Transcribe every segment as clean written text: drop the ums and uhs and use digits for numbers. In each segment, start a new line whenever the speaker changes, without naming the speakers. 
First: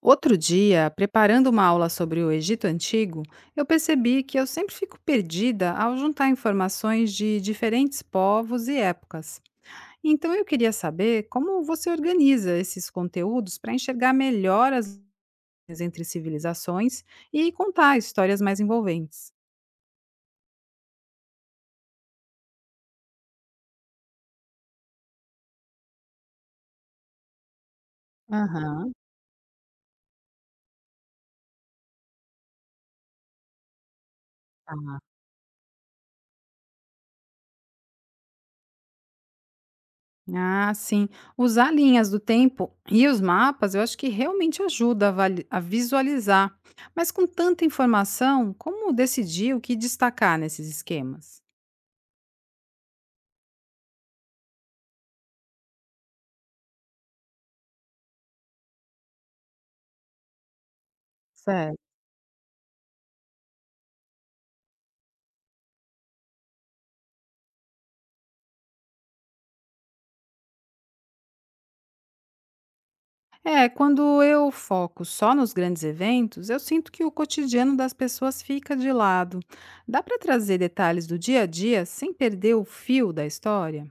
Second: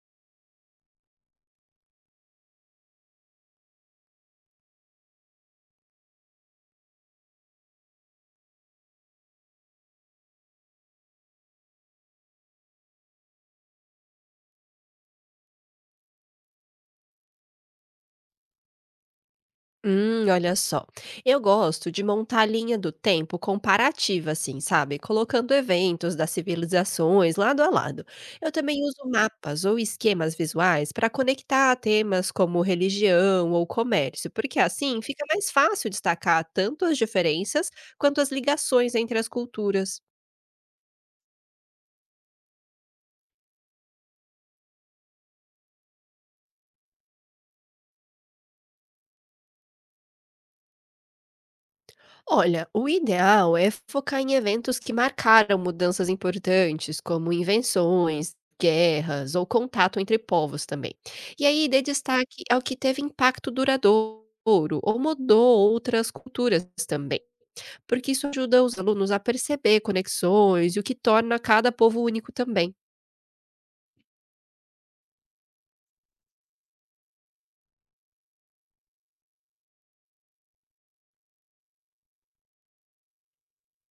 Outro dia, preparando uma aula sobre o Egito Antigo, eu percebi que eu sempre fico perdida ao juntar informações de diferentes povos e épocas. Então eu queria saber como você organiza esses conteúdos para enxergar melhor as diferenças entre civilizações e contar histórias mais envolventes.
Olha só. Eu gosto de montar a linha do tempo comparativa, assim, sabe? Colocando eventos das civilizações lado a lado. Eu também
Aham.
uso mapas ou esquemas visuais para conectar temas como religião ou comércio, porque assim fica mais fácil destacar tanto as diferenças quanto as ligações entre as culturas.
Ah, sim. Usar linhas do tempo e os mapas, eu acho que realmente ajuda a, a visualizar. Mas com tanta informação, como decidir o que destacar nesses esquemas?
Olha, o ideal é focar em eventos que marcaram mudanças importantes, como invenções, guerras ou contato entre povos também. E aí
Certo.
dê destaque ao que teve impacto duradouro ou mudou outras culturas também, porque isso ajuda os alunos a perceber conexões e o que torna cada povo único também.
É, quando eu foco só nos grandes eventos, eu sinto que o cotidiano das pessoas fica de lado. Dá para trazer detalhes do dia a dia sem perder o fio da história?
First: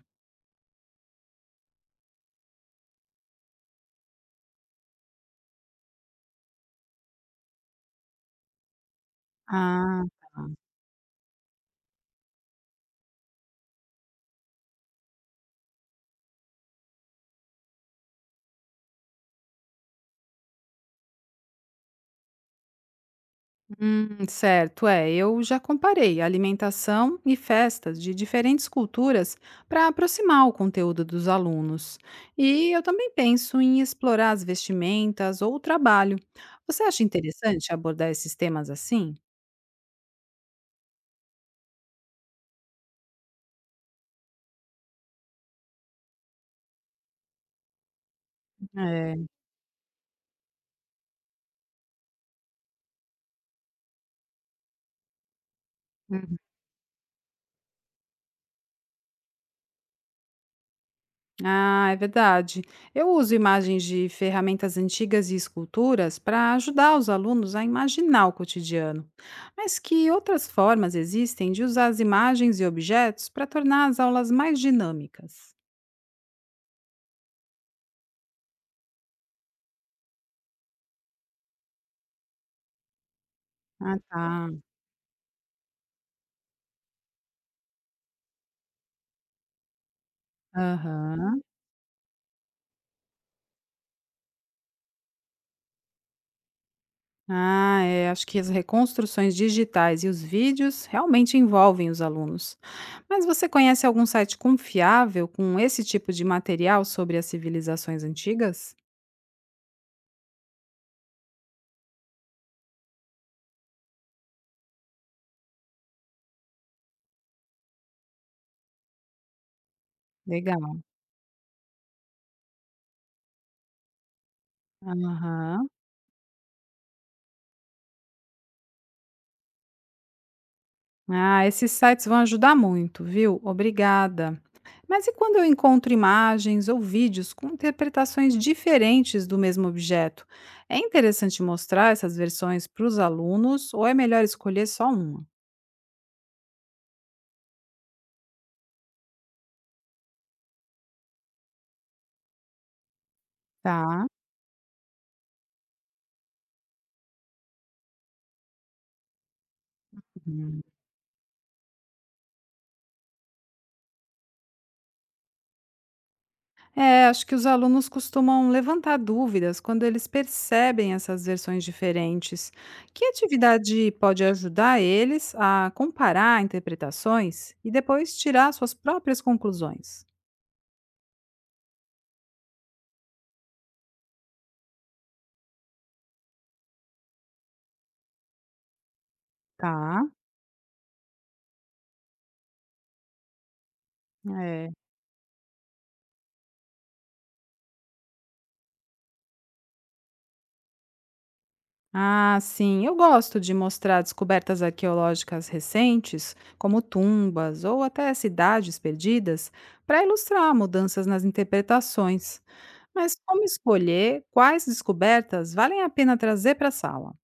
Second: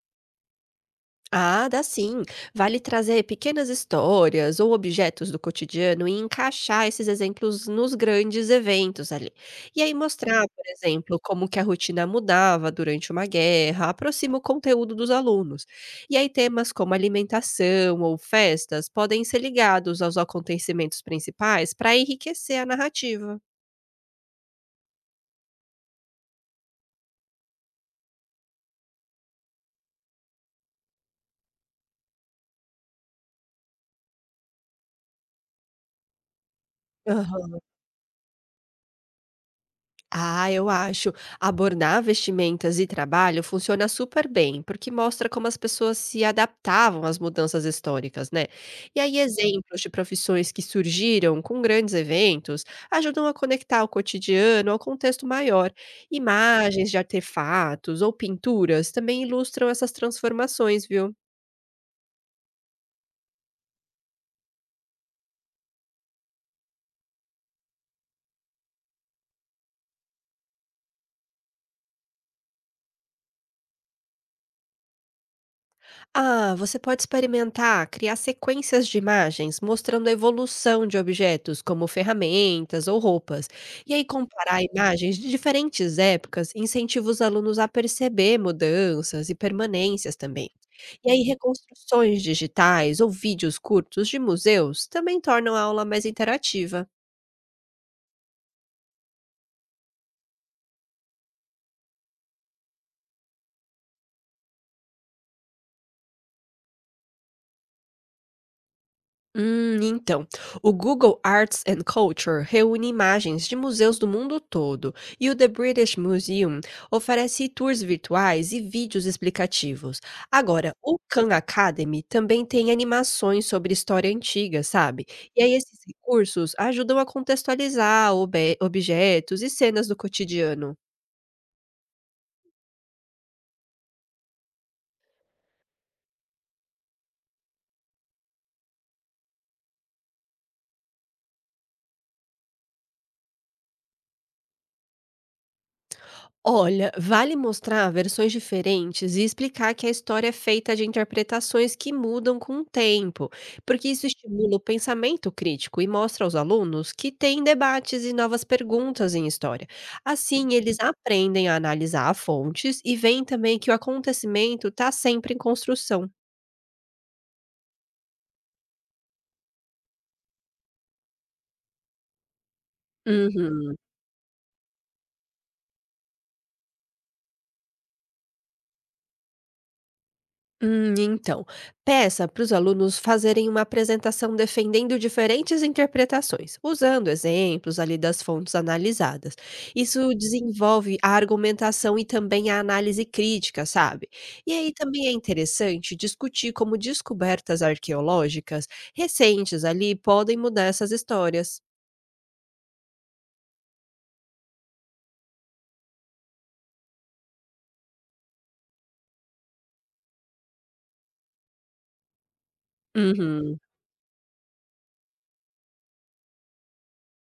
Ah, dá sim. Vale trazer pequenas histórias ou objetos do cotidiano e encaixar esses exemplos nos grandes eventos ali. E aí
Ah.
mostrar, por exemplo, como que a rotina mudava durante uma guerra, aproxima o conteúdo dos alunos. E aí temas como alimentação ou festas podem ser ligados aos acontecimentos principais para enriquecer a narrativa.
Certo, é. Eu já comparei alimentação e festas de diferentes culturas para aproximar o conteúdo dos alunos. E eu também penso em explorar as vestimentas ou o trabalho. Você acha
Aham.
interessante abordar esses temas assim?
Ah, eu acho. Abordar vestimentas e trabalho funciona super bem, porque mostra como as pessoas se adaptavam às mudanças históricas, né? E aí,
É.
exemplos de profissões que surgiram com grandes eventos ajudam a conectar o cotidiano ao contexto maior. Imagens de artefatos ou pinturas também ilustram essas transformações, viu?
Ah, é verdade. Eu uso imagens de ferramentas antigas e esculturas para ajudar os alunos a imaginar o cotidiano. Mas que outras formas existem de usar as imagens e objetos para tornar as aulas mais dinâmicas?
Ah, você pode experimentar criar sequências de imagens mostrando a evolução de objetos, como ferramentas ou roupas, e
Ah,
aí
tá.
comparar imagens de diferentes épocas incentiva os alunos a perceber mudanças e permanências também. E aí,
Aham.
reconstruções digitais ou vídeos curtos de museus também tornam a aula mais interativa.
Ah, é. Acho que as reconstruções digitais e os vídeos realmente envolvem os alunos. Mas você conhece algum site confiável com esse tipo de material sobre as civilizações antigas?
Hum, então, o Google Arts and Culture reúne imagens de museus do mundo todo e o The British Museum oferece tours virtuais e vídeos explicativos. Agora,
Legal.
o Khan Academy também tem animações sobre história antiga, sabe? E aí
Aham.
esses recursos ajudam a contextualizar objetos e cenas do cotidiano.
Ah, esses sites vão ajudar muito, viu? Obrigada. Mas e quando eu encontro imagens ou vídeos com interpretações diferentes do mesmo objeto? É interessante mostrar essas versões para os alunos ou é melhor escolher só uma?
Olha, vale mostrar versões diferentes e explicar que a história é feita de interpretações que mudam com o tempo, porque isso
Tá.
estimula o pensamento crítico e mostra aos alunos que tem debates e novas perguntas em história. Assim,
Uhum.
eles aprendem a analisar fontes e veem também que o acontecimento está sempre em construção.
É, acho que os alunos costumam levantar dúvidas quando eles percebem essas versões diferentes. Que
Uhum.
atividade pode ajudar eles a comparar interpretações e depois tirar suas próprias conclusões?
Hum, então, peça para os alunos fazerem uma apresentação defendendo diferentes interpretações, usando exemplos ali das fontes analisadas.
Tá.
Isso desenvolve a argumentação e também a análise crítica, sabe? E
É.
aí também é interessante discutir como descobertas arqueológicas recentes ali podem mudar essas histórias.
Ah, sim, eu gosto de mostrar descobertas arqueológicas recentes, como tumbas ou até cidades perdidas, para ilustrar mudanças nas interpretações. Mas como
Uhum.
escolher quais descobertas valem a pena trazer para a sala?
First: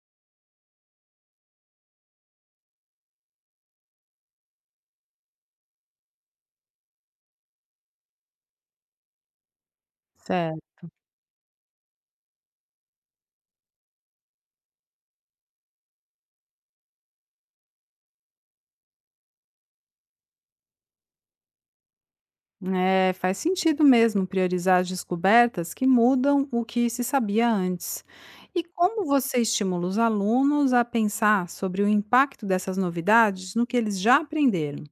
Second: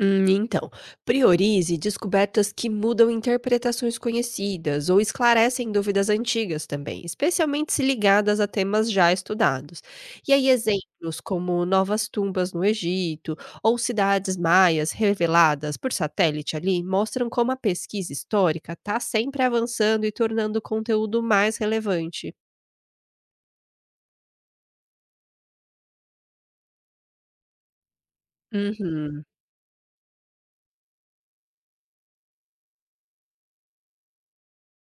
Hum, então, priorize descobertas que mudam interpretações conhecidas ou esclarecem dúvidas antigas também, especialmente se ligadas a temas já estudados. E aí,
Certo.
exemplos como novas tumbas no Egito ou cidades maias reveladas por satélite ali mostram como a pesquisa histórica está sempre avançando e tornando o conteúdo mais relevante.
É, faz sentido mesmo priorizar as descobertas que mudam o que se sabia antes. E como
Uhum.
você estimula os alunos a pensar sobre o impacto dessas novidades no que eles já aprenderam?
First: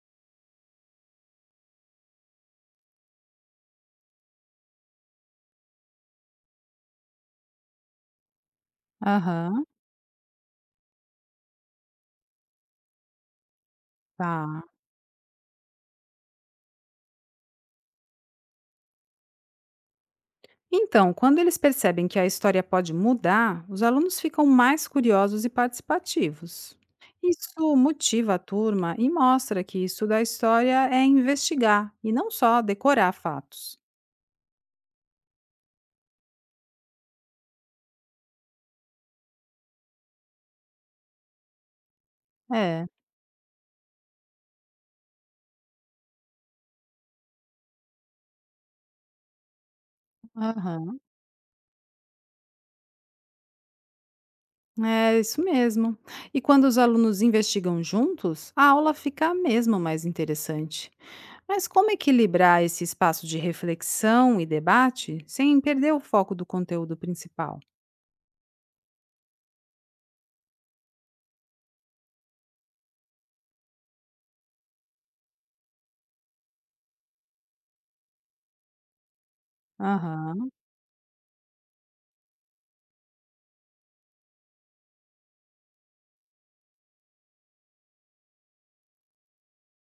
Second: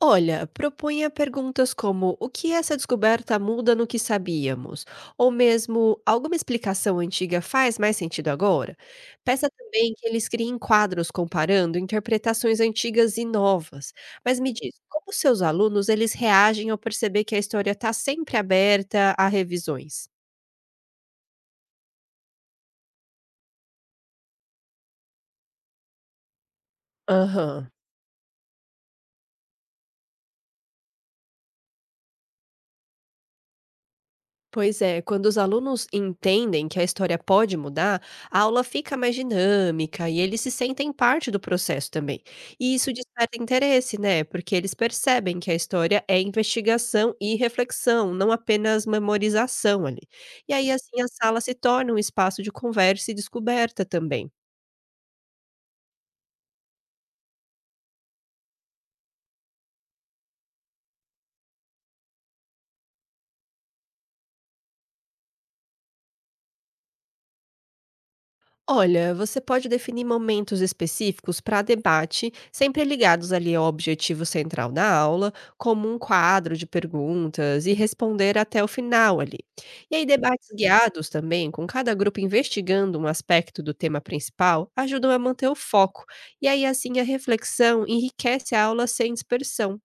Olha, propunha perguntas como: o que essa descoberta muda no que sabíamos? Ou mesmo, alguma explicação antiga faz mais sentido agora? Peça
Aham.
também que eles criem quadros comparando interpretações antigas e novas. Mas me
Tá.
diz, como seus alunos eles reagem ao perceber que a história está sempre aberta a revisões?
Então, quando eles percebem que a história pode mudar, os alunos ficam mais curiosos e participativos.
Aham.
Isso motiva a turma e mostra que estudar história é investigar e não só decorar fatos.
Pois é, quando os alunos entendem que a história pode mudar, a aula fica mais dinâmica e eles se sentem parte do processo também. E
É,
isso desperta interesse, né? Porque eles percebem que a história é investigação e reflexão, não apenas memorização ali. E aí,
aham,
assim, a sala se torna um espaço de conversa e descoberta também.
é isso mesmo. E quando os alunos investigam juntos, a aula fica mesmo mais interessante. Mas como equilibrar esse espaço de reflexão e debate sem perder o foco do conteúdo principal?
Olha, você pode definir momentos específicos para debate, sempre ligados ali ao objetivo central da aula, como um quadro de perguntas e responder até o final ali. E aí, debates
Aham.
guiados também, com cada grupo investigando um aspecto do tema principal, ajudam a manter o foco. E aí, assim, a reflexão enriquece a aula sem dispersão.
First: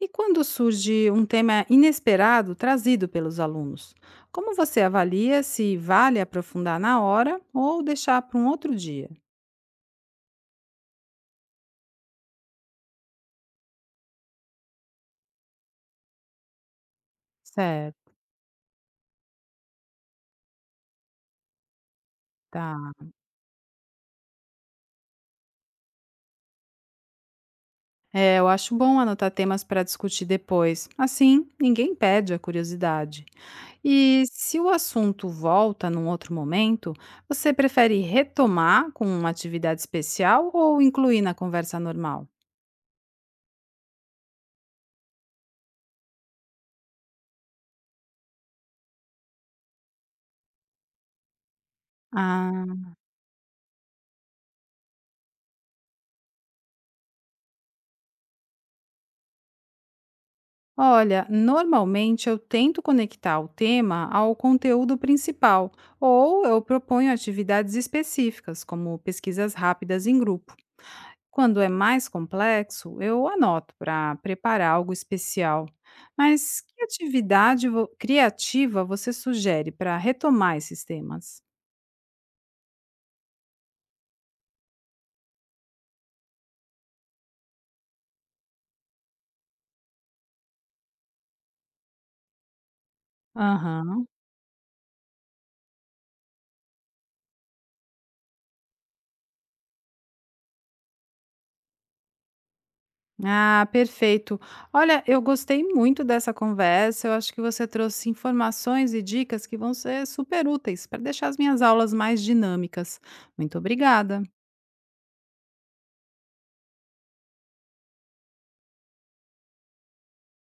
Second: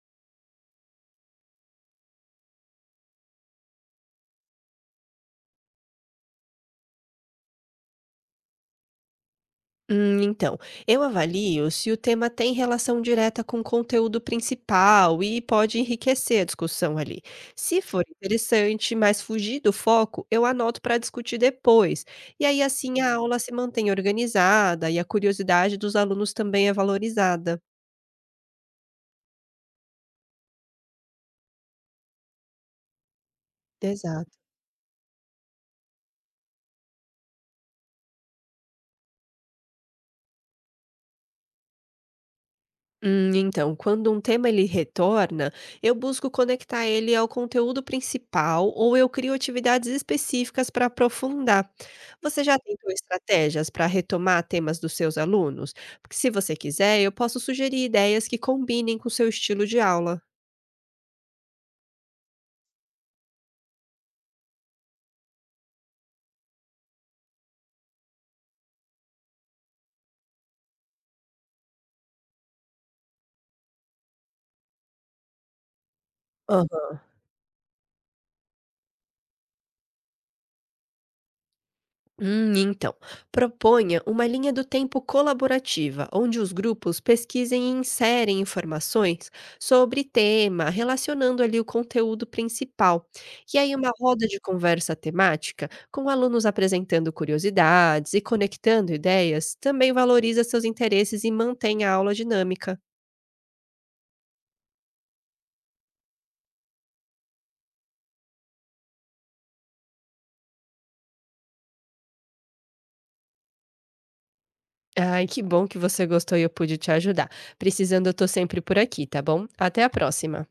E quando surge um tema inesperado trazido pelos alunos, como você avalia se vale aprofundar na hora ou deixar para um outro dia?
Hum, então, eu avalio se o tema tem relação direta com o conteúdo principal e pode enriquecer a discussão ali. Se for
Certo.
interessante, mas fugir do foco, eu anoto para discutir depois. E aí,
Tá.
assim, a aula se mantém organizada e a curiosidade dos alunos também é valorizada.
É, eu acho bom anotar temas para discutir depois. Assim, ninguém perde a curiosidade. E
Exato.
se o assunto volta num outro momento, você prefere retomar com uma atividade especial ou incluir na conversa normal?
Quando um tema ele retorna, eu busco conectar ele ao conteúdo principal ou eu crio atividades específicas para aprofundar. Você já
Ah.
tentou estratégias para retomar temas dos seus alunos? Porque se você quiser, eu posso sugerir ideias que combinem com seu estilo de aula.
Olha, normalmente eu tento conectar o tema ao conteúdo principal, ou eu proponho atividades específicas, como pesquisas rápidas em grupo. Quando é mais complexo, eu anoto para preparar algo especial. Mas que
Aham.
atividade criativa você sugere para retomar esses temas?
Hum, então, proponha uma linha do tempo colaborativa, onde os grupos pesquisem e inserem informações sobre tema, relacionando ali o conteúdo principal. E aí, uma
Aham.
roda de conversa temática, com alunos apresentando curiosidades e conectando ideias, também valoriza seus interesses e mantém a aula dinâmica.
Ah, perfeito. Olha, eu gostei muito dessa conversa. Eu acho que você trouxe informações e dicas que vão ser super úteis para deixar as minhas aulas mais dinâmicas. Muito obrigada.
Ai, que bom que você gostou e eu pude te ajudar. Precisando, eu tô sempre por aqui, tá bom? Até a próxima.